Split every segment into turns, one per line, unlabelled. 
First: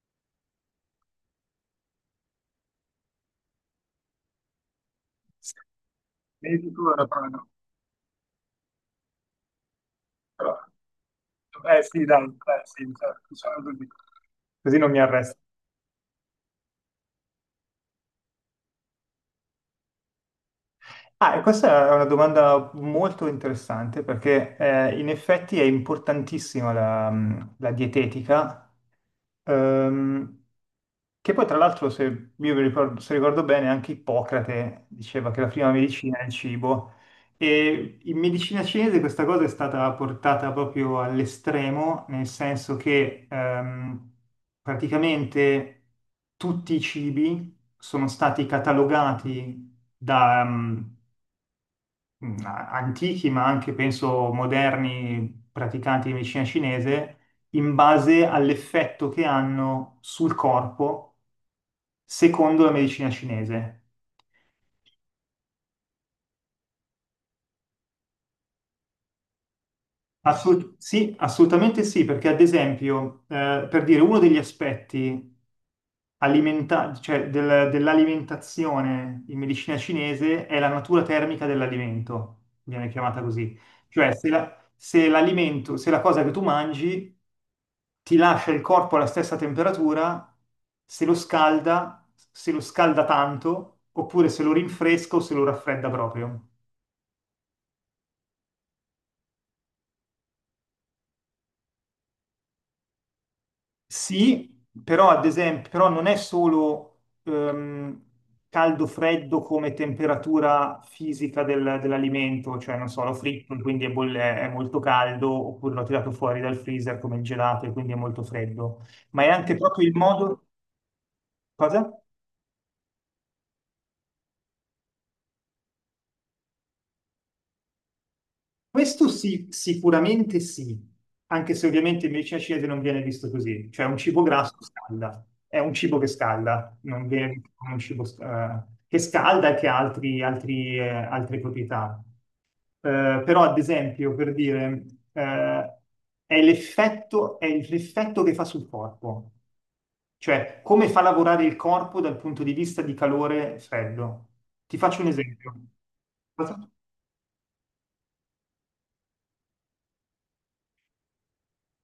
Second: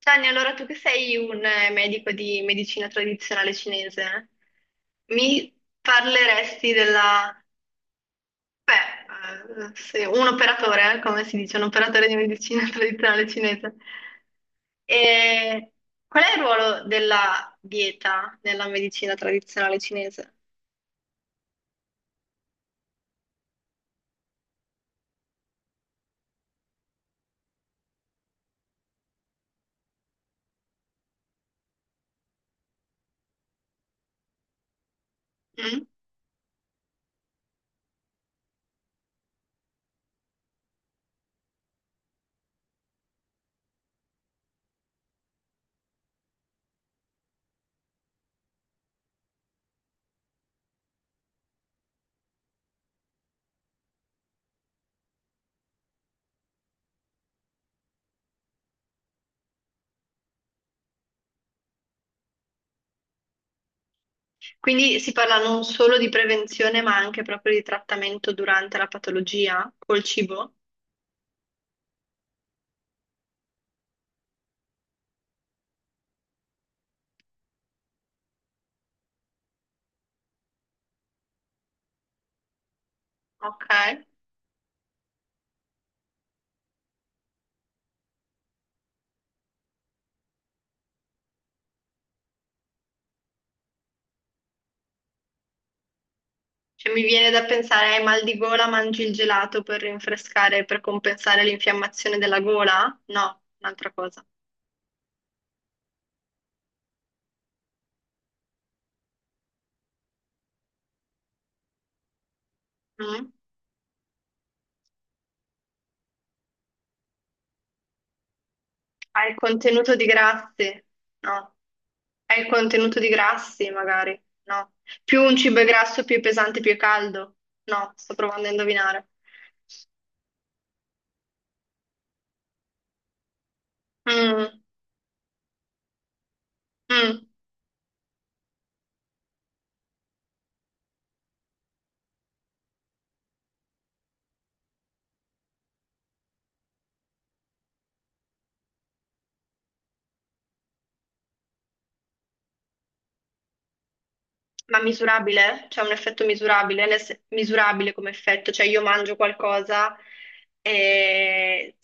Gianni, allora tu che sei un medico di medicina tradizionale cinese, mi
Sei
parleresti
sicuro? Però
della...
no.
Beh, un
Però-
operatore, come si dice, un
Eh sì,
operatore di
dai,
medicina
sì, cioè,
tradizionale
diciamo
cinese.
così. Così non mi arresto.
E qual è il ruolo della dieta nella medicina tradizionale cinese?
Ah, e questa è una domanda molto interessante perché in effetti è importantissima la dietetica, ehm, che poi tra l'altro, se ricordo bene, anche Ippocrate diceva che la prima
Mm?
medicina è il cibo e in medicina cinese questa cosa è stata portata proprio all'estremo, nel senso che praticamente tutti i cibi sono stati catalogati da antichi, ma anche penso moderni praticanti di medicina cinese, in base all'effetto che hanno sul corpo secondo la medicina cinese.
Quindi si parla non solo di prevenzione, ma anche proprio di trattamento durante la patologia col
Ah, sì?
cibo?
Sì, assolutamente sì, perché ad esempio, per dire uno degli aspetti cioè dell'alimentazione in medicina cinese è la natura termica dell'alimento, viene chiamata così.
Ok.
Cioè, se la cosa che tu mangi ti lascia il corpo alla stessa temperatura, se lo scalda, se lo scalda tanto, oppure se lo rinfresca o se lo raffredda proprio.
Cioè, mi viene da pensare, hai mal di gola, mangi il gelato per rinfrescare, per compensare l'infiammazione della gola? No, un'altra cosa.
Sì, però ad esempio, però non è solo caldo-freddo come temperatura fisica dell'alimento, cioè non so, l'ho
Mm?
fritto, quindi è molto caldo, oppure l'ho tirato fuori dal freezer come il gelato e quindi è molto freddo, ma è
Hai il
anche proprio il
contenuto di
modo.
grassi? No.
Cosa?
Hai il contenuto di grassi, magari? No. Più un cibo è grasso, più è pesante, più è caldo? No, sto provando a indovinare.
Questo sì, sicuramente sì, anche se ovviamente in medicina cinese non viene visto così, cioè un cibo grasso
Mm,
scalda, è un cibo che scalda, non
mm.
viene visto come un cibo che scalda e che ha altre proprietà. Però ad esempio, per dire, eh, è l'effetto che fa sul corpo, cioè come fa lavorare il corpo dal punto di vista di calore e freddo. Ti
Ma
faccio un esempio.
misurabile? C'è un effetto misurabile, nel se- misurabile come effetto, cioè io mangio qualcosa e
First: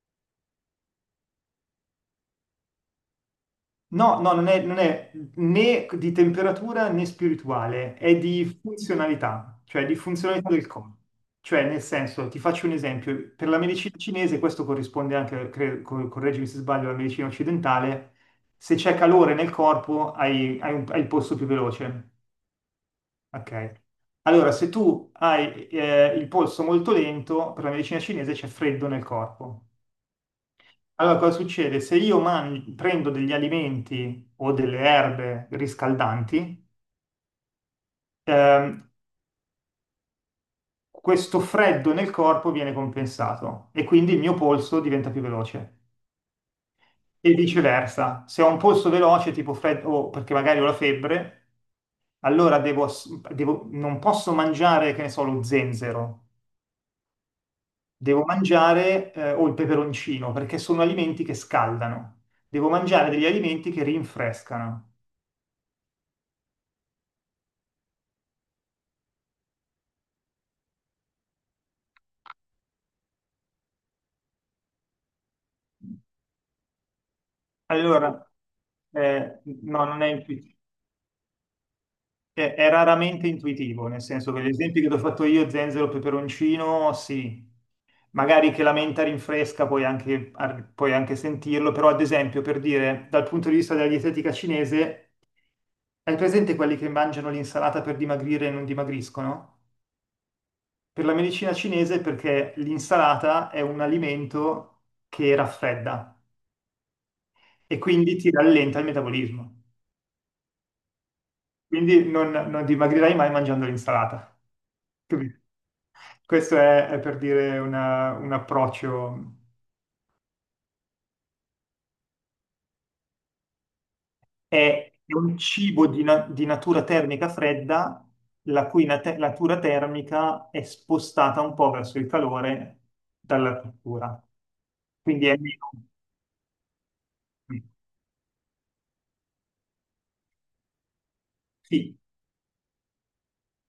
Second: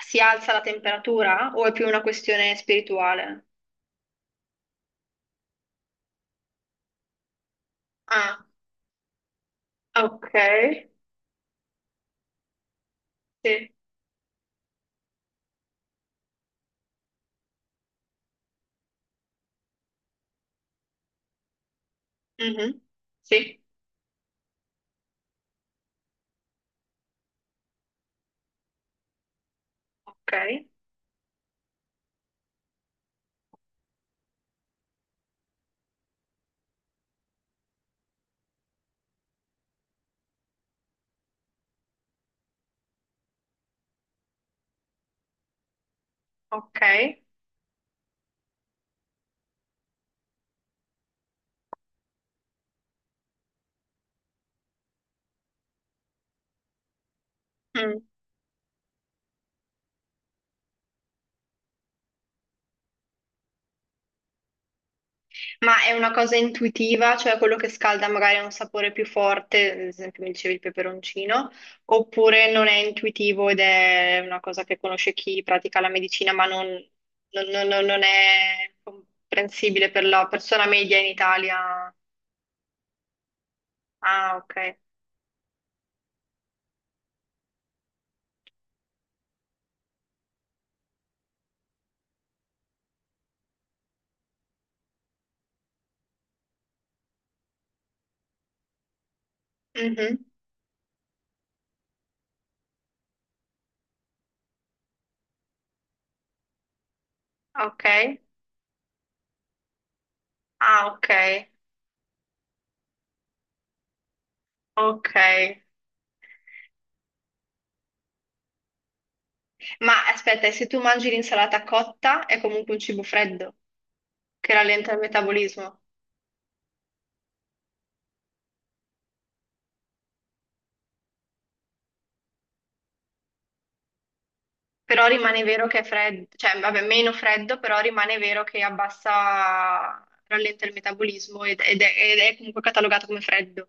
si alza la temperatura o è più una questione spirituale?
No, no, non è né di temperatura né spirituale, è
Ah,
di funzionalità, cioè di
ok,
funzionalità del corpo. Cioè, nel senso, ti faccio un esempio, per la
sì.
medicina cinese, questo corrisponde anche, correggimi se sbaglio, alla medicina occidentale, se c'è calore nel corpo hai il polso più veloce,
Mhm. Sì,
ok? Allora, se tu hai il polso molto lento, per la medicina cinese c'è freddo nel corpo.
ok,
Allora, cosa succede? Se io prendo degli alimenti o delle erbe riscaldanti, ehm, questo freddo nel corpo viene compensato e quindi il mio polso diventa più veloce.
ok.
E viceversa, se ho un polso veloce, tipo freddo, o perché magari ho la febbre, allora non posso mangiare, che ne so, lo zenzero,
Mm.
devo mangiare, o il peperoncino, perché sono alimenti che scaldano. Devo mangiare degli alimenti che rinfrescano.
Ma è una cosa intuitiva, cioè quello che scalda magari ha un sapore più forte, ad esempio mi dicevi il peperoncino, oppure non è intuitivo ed è una cosa che conosce chi pratica la medicina, ma non, non
Allora,
è
no,
comprensibile
non
per
è
la
intuitivo,
persona media in Italia.
è raramente intuitivo, nel senso
Ah,
che gli
ok.
esempi che ti ho fatto io, zenzero, peperoncino, sì, magari che la menta rinfresca puoi anche sentirlo, però ad esempio, per dire, dal punto di vista della dietetica cinese, hai presente quelli che mangiano l'insalata per dimagrire e non dimagriscono?
Mhm.
Per la medicina cinese perché l'insalata è un alimento che raffredda e
Ok.
quindi ti rallenta il metabolismo.
Ah, ok.
Quindi non dimagrirai mai mangiando l'insalata.
Ok.
Capito? Questo è per dire un approccio.
Ma aspetta, e se tu mangi l'insalata cotta è comunque un cibo freddo che rallenta
È
il
è un
metabolismo?
cibo di natura termica fredda, la cui natura termica è spostata un po' verso il calore dalla cottura.
Però
Quindi è
rimane vero
meno.
che è freddo, cioè vabbè, meno freddo, però rimane vero che abbassa, rallenta il metabolismo ed è,
Sì,
ed è comunque catalogato come freddo.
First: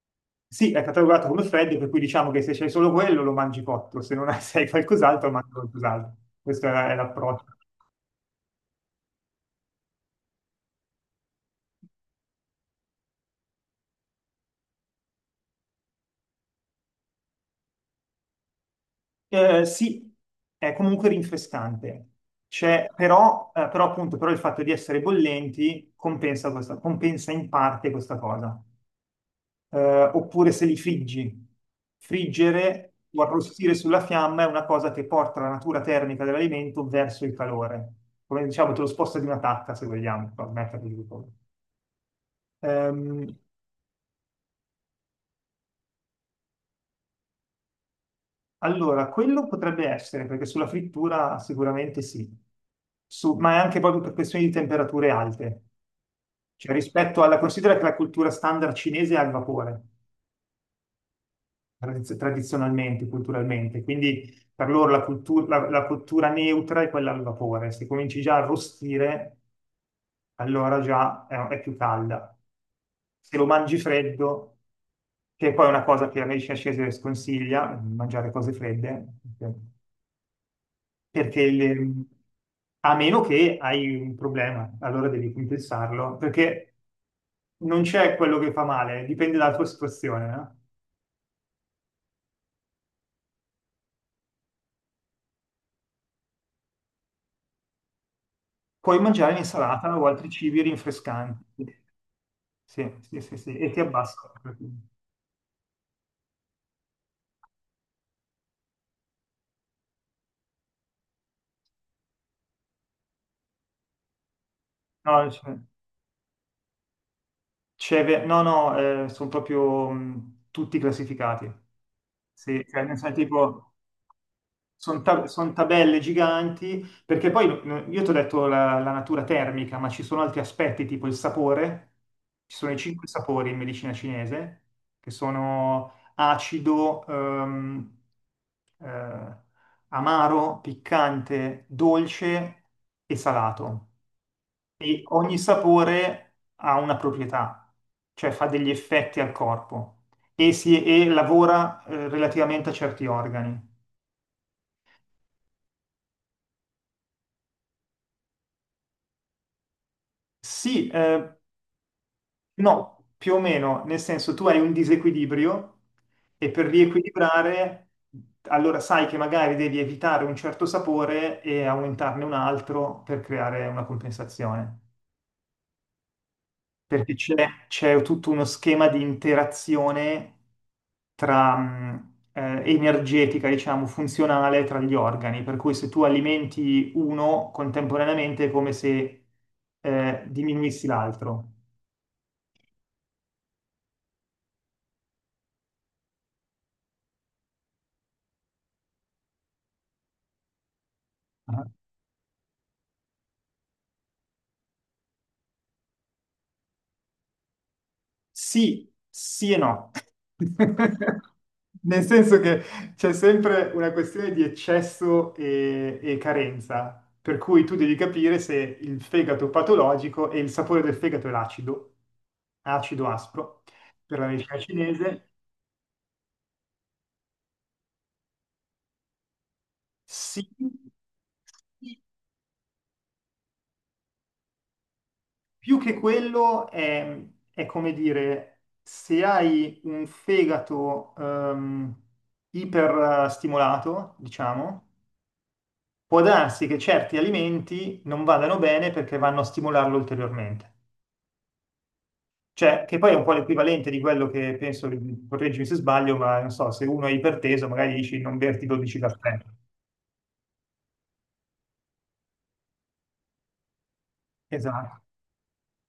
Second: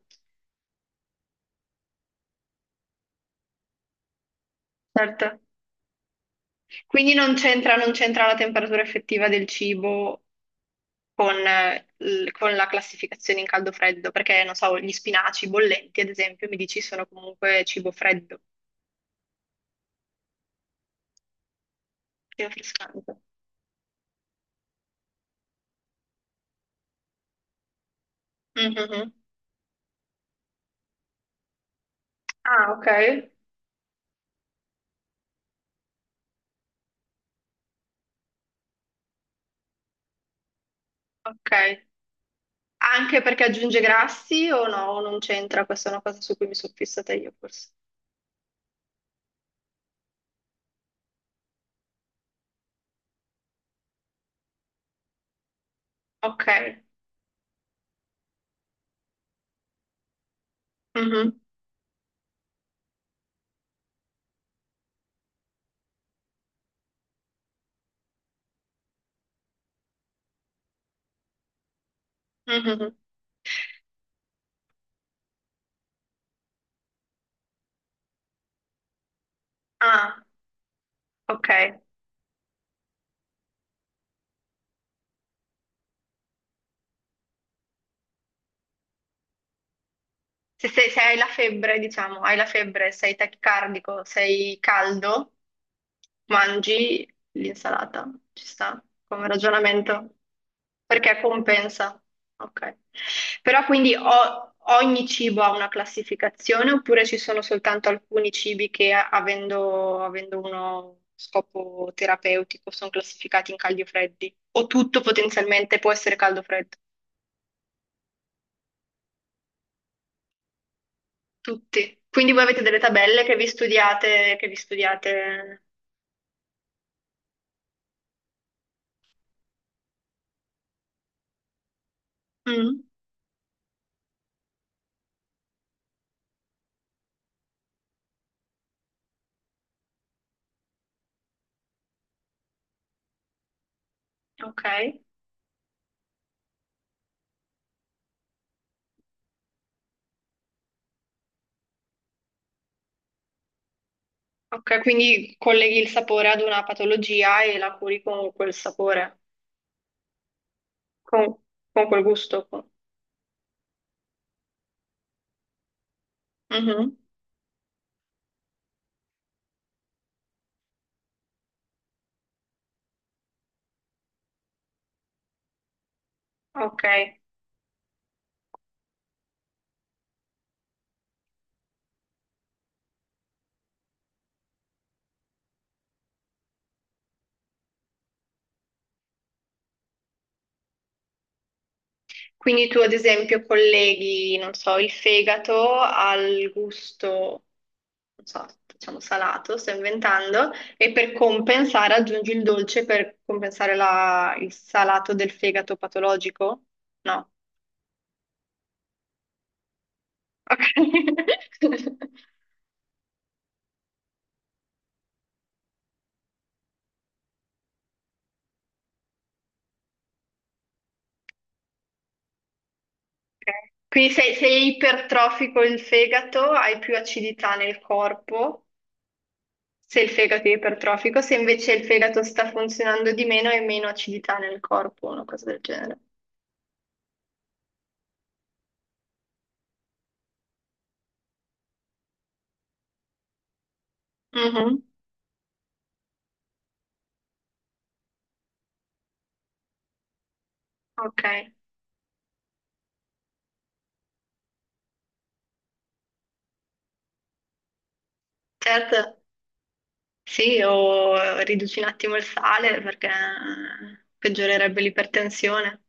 sì, è catalogato come freddo, per cui diciamo che se c'hai solo quello lo mangi cotto, se non hai, se hai qualcos'altro
Certo.
mangi qualcos'altro. Questo è
Quindi
l'approccio.
non c'entra la temperatura effettiva del cibo con, con la classificazione in caldo-freddo, perché non so, gli spinaci bollenti, ad esempio, mi dici sono comunque cibo freddo,
Sì, è comunque rinfrescante.
cibo
C'è-
frescante.
però, eh, però appunto però il fatto di essere bollenti compensa, compensa in parte questa cosa.
Mhm.
Oppure se li friggi,
Ah, ok.
friggere o arrostire sulla fiamma è una cosa che porta la natura termica dell'alimento verso il calore, come diciamo te lo sposta di una tacca se vogliamo, per metterli di colpo.
Ok. Anche
Ehm,
perché aggiunge grassi o no? O non c'entra, questa è una cosa su cui mi sono fissata io forse.
allora, quello potrebbe essere, perché sulla frittura sicuramente sì. Ma è anche proprio per questioni di temperature alte.
Ok.
Cioè, considera che la cultura standard cinese è al vapore,
Mhm.
tradizionalmente, culturalmente, quindi per loro la cultura neutra è quella al vapore. Se cominci già a arrostire, allora già è più calda.
Mhm.
Se lo mangi freddo, che poi è una cosa che la medicina cinese sconsiglia, mangiare cose fredde,
Ah,
perché
ok.
a meno che hai un problema, allora devi compensarlo, perché non c'è quello che fa male, dipende dalla tua situazione, no?
Se hai la febbre, diciamo, hai la febbre, sei tachicardico, sei caldo, mangi l'insalata, ci sta
Puoi
come
mangiare l'insalata o
ragionamento,
altri cibi
perché
rinfrescanti.
compensa. Ok.
Sì, sì, sì, sì,
Però
e ti
quindi
abbassano.
ogni cibo ha una classificazione oppure ci sono soltanto alcuni cibi che avendo uno scopo terapeutico sono classificati in caldi o freddi? O tutto
No,
potenzialmente può essere caldo o freddo?
no, no, sono proprio tutti classificati.
Tutti. Quindi voi avete
Sì,
delle
cioè, nel senso,
tabelle
tipo,
che vi
Sono ta- son
studiate.
tabelle giganti, perché poi no, io ti ho detto la natura termica, ma ci sono altri aspetti, tipo il sapore. Ci sono i
Mm,
cinque sapori in medicina cinese, che sono acido, eh, amaro, piccante, dolce e salato.
ok.
E ogni sapore ha una proprietà, cioè fa degli effetti al corpo e lavora relativamente a certi organi.
Ok, quindi colleghi il sapore ad una patologia e la curi con quel sapore,
Sì,
con, con quel gusto. Con-
no, più o meno, nel senso tu hai un disequilibrio e per
Mhm.
riequilibrare, allora sai che magari devi evitare un certo sapore e aumentarne un altro per creare una compensazione,
Ok,
perché c'è tutto uno schema di interazione tra, energetica, diciamo, funzionale tra gli organi, per cui se tu alimenti uno contemporaneamente è come se diminuissi l'altro.
quindi tu ad esempio colleghi, non so, il fegato al gusto, non so, diciamo salato, sto inventando, e per
Ah.
compensare aggiungi il dolce per compensare il salato del fegato patologico? No.
Sì, sì e no.
Ok.
Nel senso che c'è sempre una questione di eccesso e carenza, per cui tu devi capire se il fegato patologico e il sapore del fegato è l'acido, acido aspro,
Ok. Quindi
per la
se, se è
medicina cinese,
ipertrofico il fegato, hai più acidità nel corpo, se il fegato
sì,
è ipertrofico, se invece il fegato sta funzionando di meno, hai meno acidità nel corpo, una cosa del
più che
genere.
quello è come dire, se hai un fegato iperstimolato,
Mhm.
diciamo, può darsi che certi alimenti non vadano bene perché vanno a stimolarlo ulteriormente.
Ok,
Cioè, che poi è un po' l'equivalente di quello che penso, correggimi se sbaglio, ma non so, se uno è iperteso, magari dici non berti 12
certo,
caffè.
sì, o riduci un attimo il sale perché peggiorerebbe
Esatto.
l'ipertensione.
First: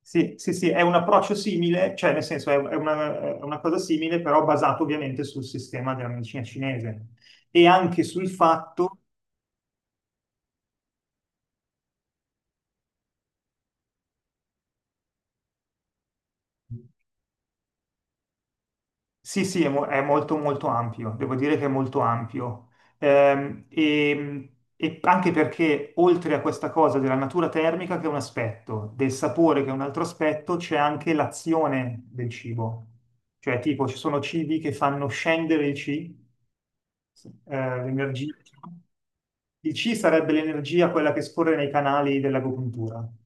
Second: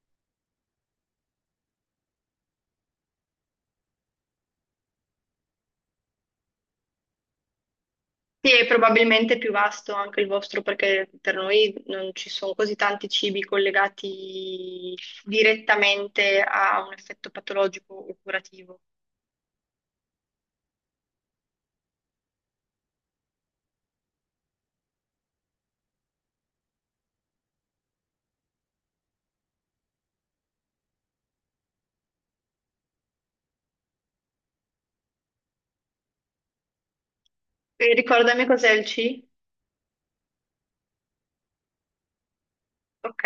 Sì, sì, sì, è un approccio simile, cioè nel senso è una cosa simile, però basato ovviamente sul sistema della medicina cinese e anche sul
Sì, e
fatto.
probabilmente è più vasto anche il vostro perché per noi non ci sono così tanti cibi collegati direttamente a un effetto patologico o curativo.
Sì, sì, è molto molto ampio, devo dire che è molto ampio. E anche perché oltre a questa cosa della natura termica, che è un aspetto, del sapore, che è un altro aspetto, c'è anche l'azione del cibo. Cioè, tipo, ci sono cibi che fanno scendere il C,
E
l'energia,
ricordami cos'è
diciamo.
il C?
Il C sarebbe l'energia, quella che scorre nei canali dell'agopuntura.
Ok,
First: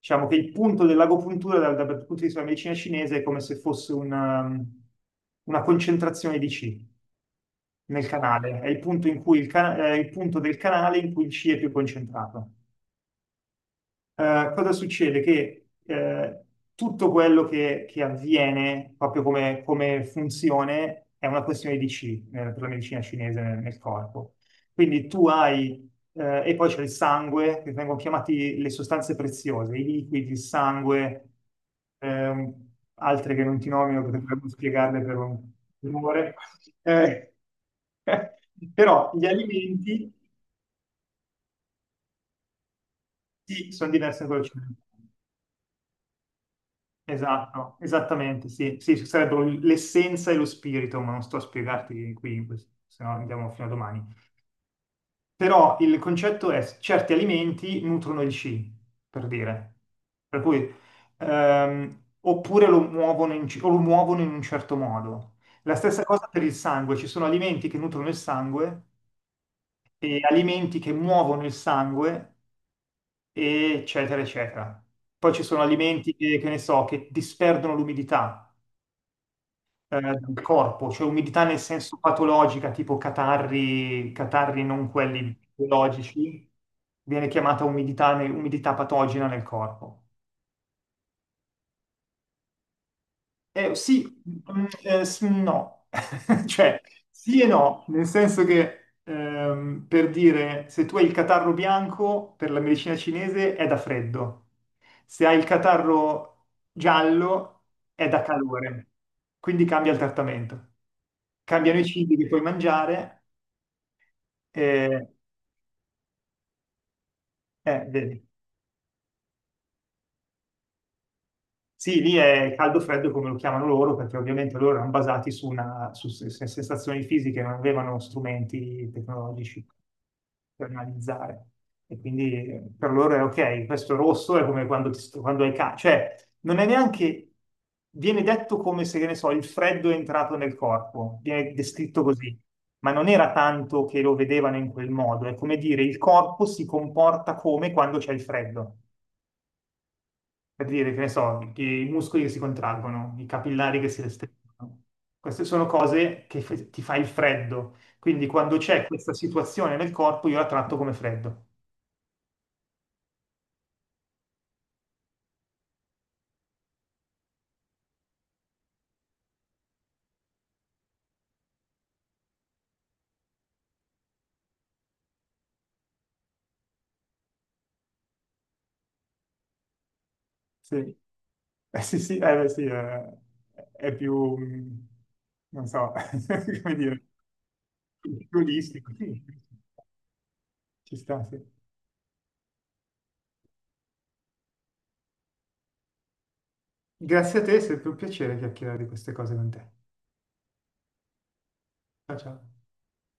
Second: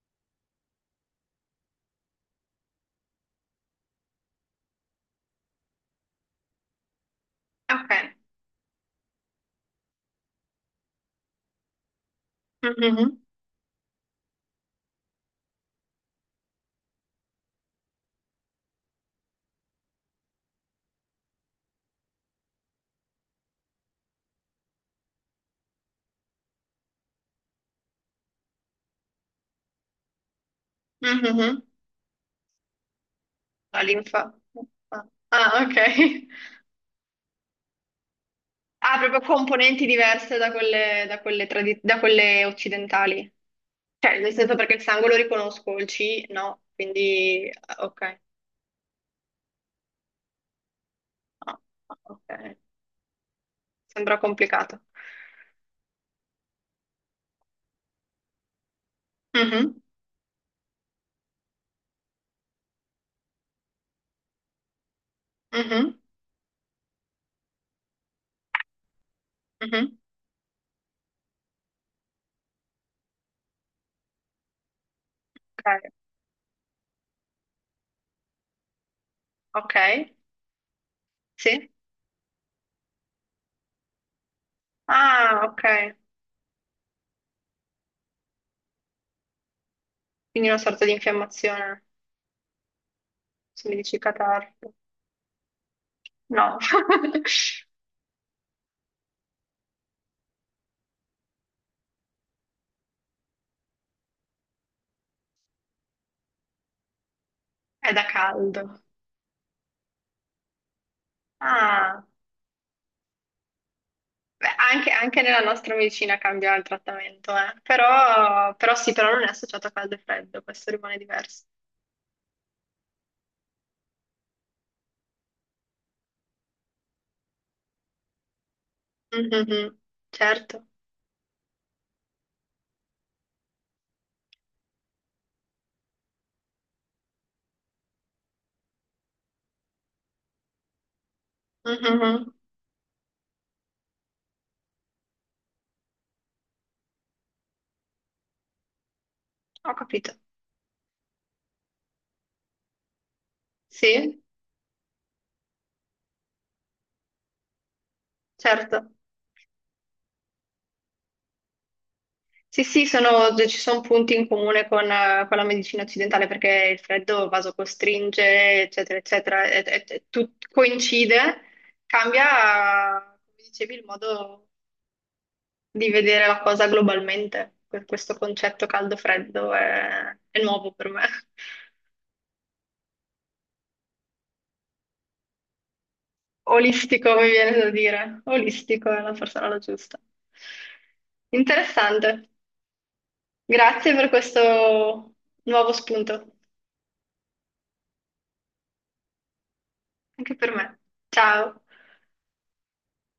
Diciamo che il punto dell'agopuntura dal punto di vista della medicina cinese è come se fosse una concentrazione di Qi
ok.
nel canale, è il punto in cui è il punto del canale in cui il Qi è più concentrato.
Mhm,
Cosa succede? Che tutto quello che avviene proprio come funzione è una questione di Qi, per la medicina cinese nel corpo. Quindi tu hai, e poi c'è il sangue, che vengono chiamati le sostanze preziose, i liquidi, il sangue,
mhm.
altre che non ti
La
nomino perché
linfa.
dovremmo spiegarle per un
Ah, ok.
per un'ora. Eh,
Ha
Però
proprio
gli
componenti
alimenti
diverse da quelle, da quelle occidentali.
sì, sono
Cioè,
diversi da
nel
quello che
senso
ci
perché
sono.
il sangue lo riconosco, il C no, quindi
Esatto,
ah, ok.
esattamente, sì, sì, ci sarebbero l'essenza e lo spirito, ma non sto a
Ah, ah,
spiegarti qui,
ok.
se no andiamo fino a domani.
Sembra complicato.
Però il concetto è certi alimenti nutrono il C, per dire,
Mhm,
per cui oppure lo muovono in un certo modo. La
mhm,
stessa cosa per il sangue, ci sono alimenti che nutrono il sangue
mhm.
e alimenti che muovono il sangue, eccetera, eccetera. Poi ci sono alimenti che ne so, che disperdono l'umidità
Ok, ok,
del corpo, cioè umidità nel
sì.
senso patologica, tipo catarri, catarri non quelli
Ah, ok.
biologici, viene chiamata umidità, umidità patogena nel corpo.
Quindi una sorta di infiammazione, se mi dici
Sì,
catarro.
no,
No,
cioè sì e no, nel senso che per dire se tu hai il catarro bianco per la medicina cinese è da freddo, se hai il catarro giallo
è da
è da
caldo.
calore, quindi cambia il trattamento, cambiano i
Ah,
cibi che puoi mangiare,
beh, anche,
eh,
anche nella nostra medicina cambia il trattamento, eh.
vedi.
Però, però sì, però non è associato a caldo e freddo, questo rimane diverso.
Sì, lì è caldo freddo come lo chiamano loro, perché ovviamente loro erano basati su sensazioni fisiche, non avevano strumenti tecnologici
Mhm. Certo.
per analizzare. E quindi per loro è ok, questo rosso è come quando hai caldo, cioè non è neanche, viene detto come se, che ne so, il freddo è entrato nel corpo, viene descritto
Mhm.
così, ma non era tanto che lo vedevano in quel modo, è come dire il corpo si comporta come quando c'è il freddo
Ho capito.
per dire, che ne so, che i muscoli che si contraggono, i capillari che si
Sì,
restringono. Queste sono cose che ti fa il freddo. Quindi quando c'è
certo.
questa situazione nel corpo, io la tratto come freddo.
Sì, sì, ci sono punti in comune con la medicina occidentale perché il freddo vasocostringe, eccetera, eccetera, coincide, cambia, come dicevi, il modo di vedere la cosa globalmente. Questo concetto caldo-freddo è nuovo
Sì.
per me.
Sì, sì, beh, sì, è più, non so, come dire,
Olistico, mi viene da dire. Olistico
piccolistico.
è la
Sì,
forse
sì,
la
sì,
giusta.
ci sta, sì.
Interessante. Grazie per questo nuovo spunto,
Grazie a te, è sempre un piacere chiacchierare di queste cose con te.
anche per me. Ciao.
Ciao, ciao.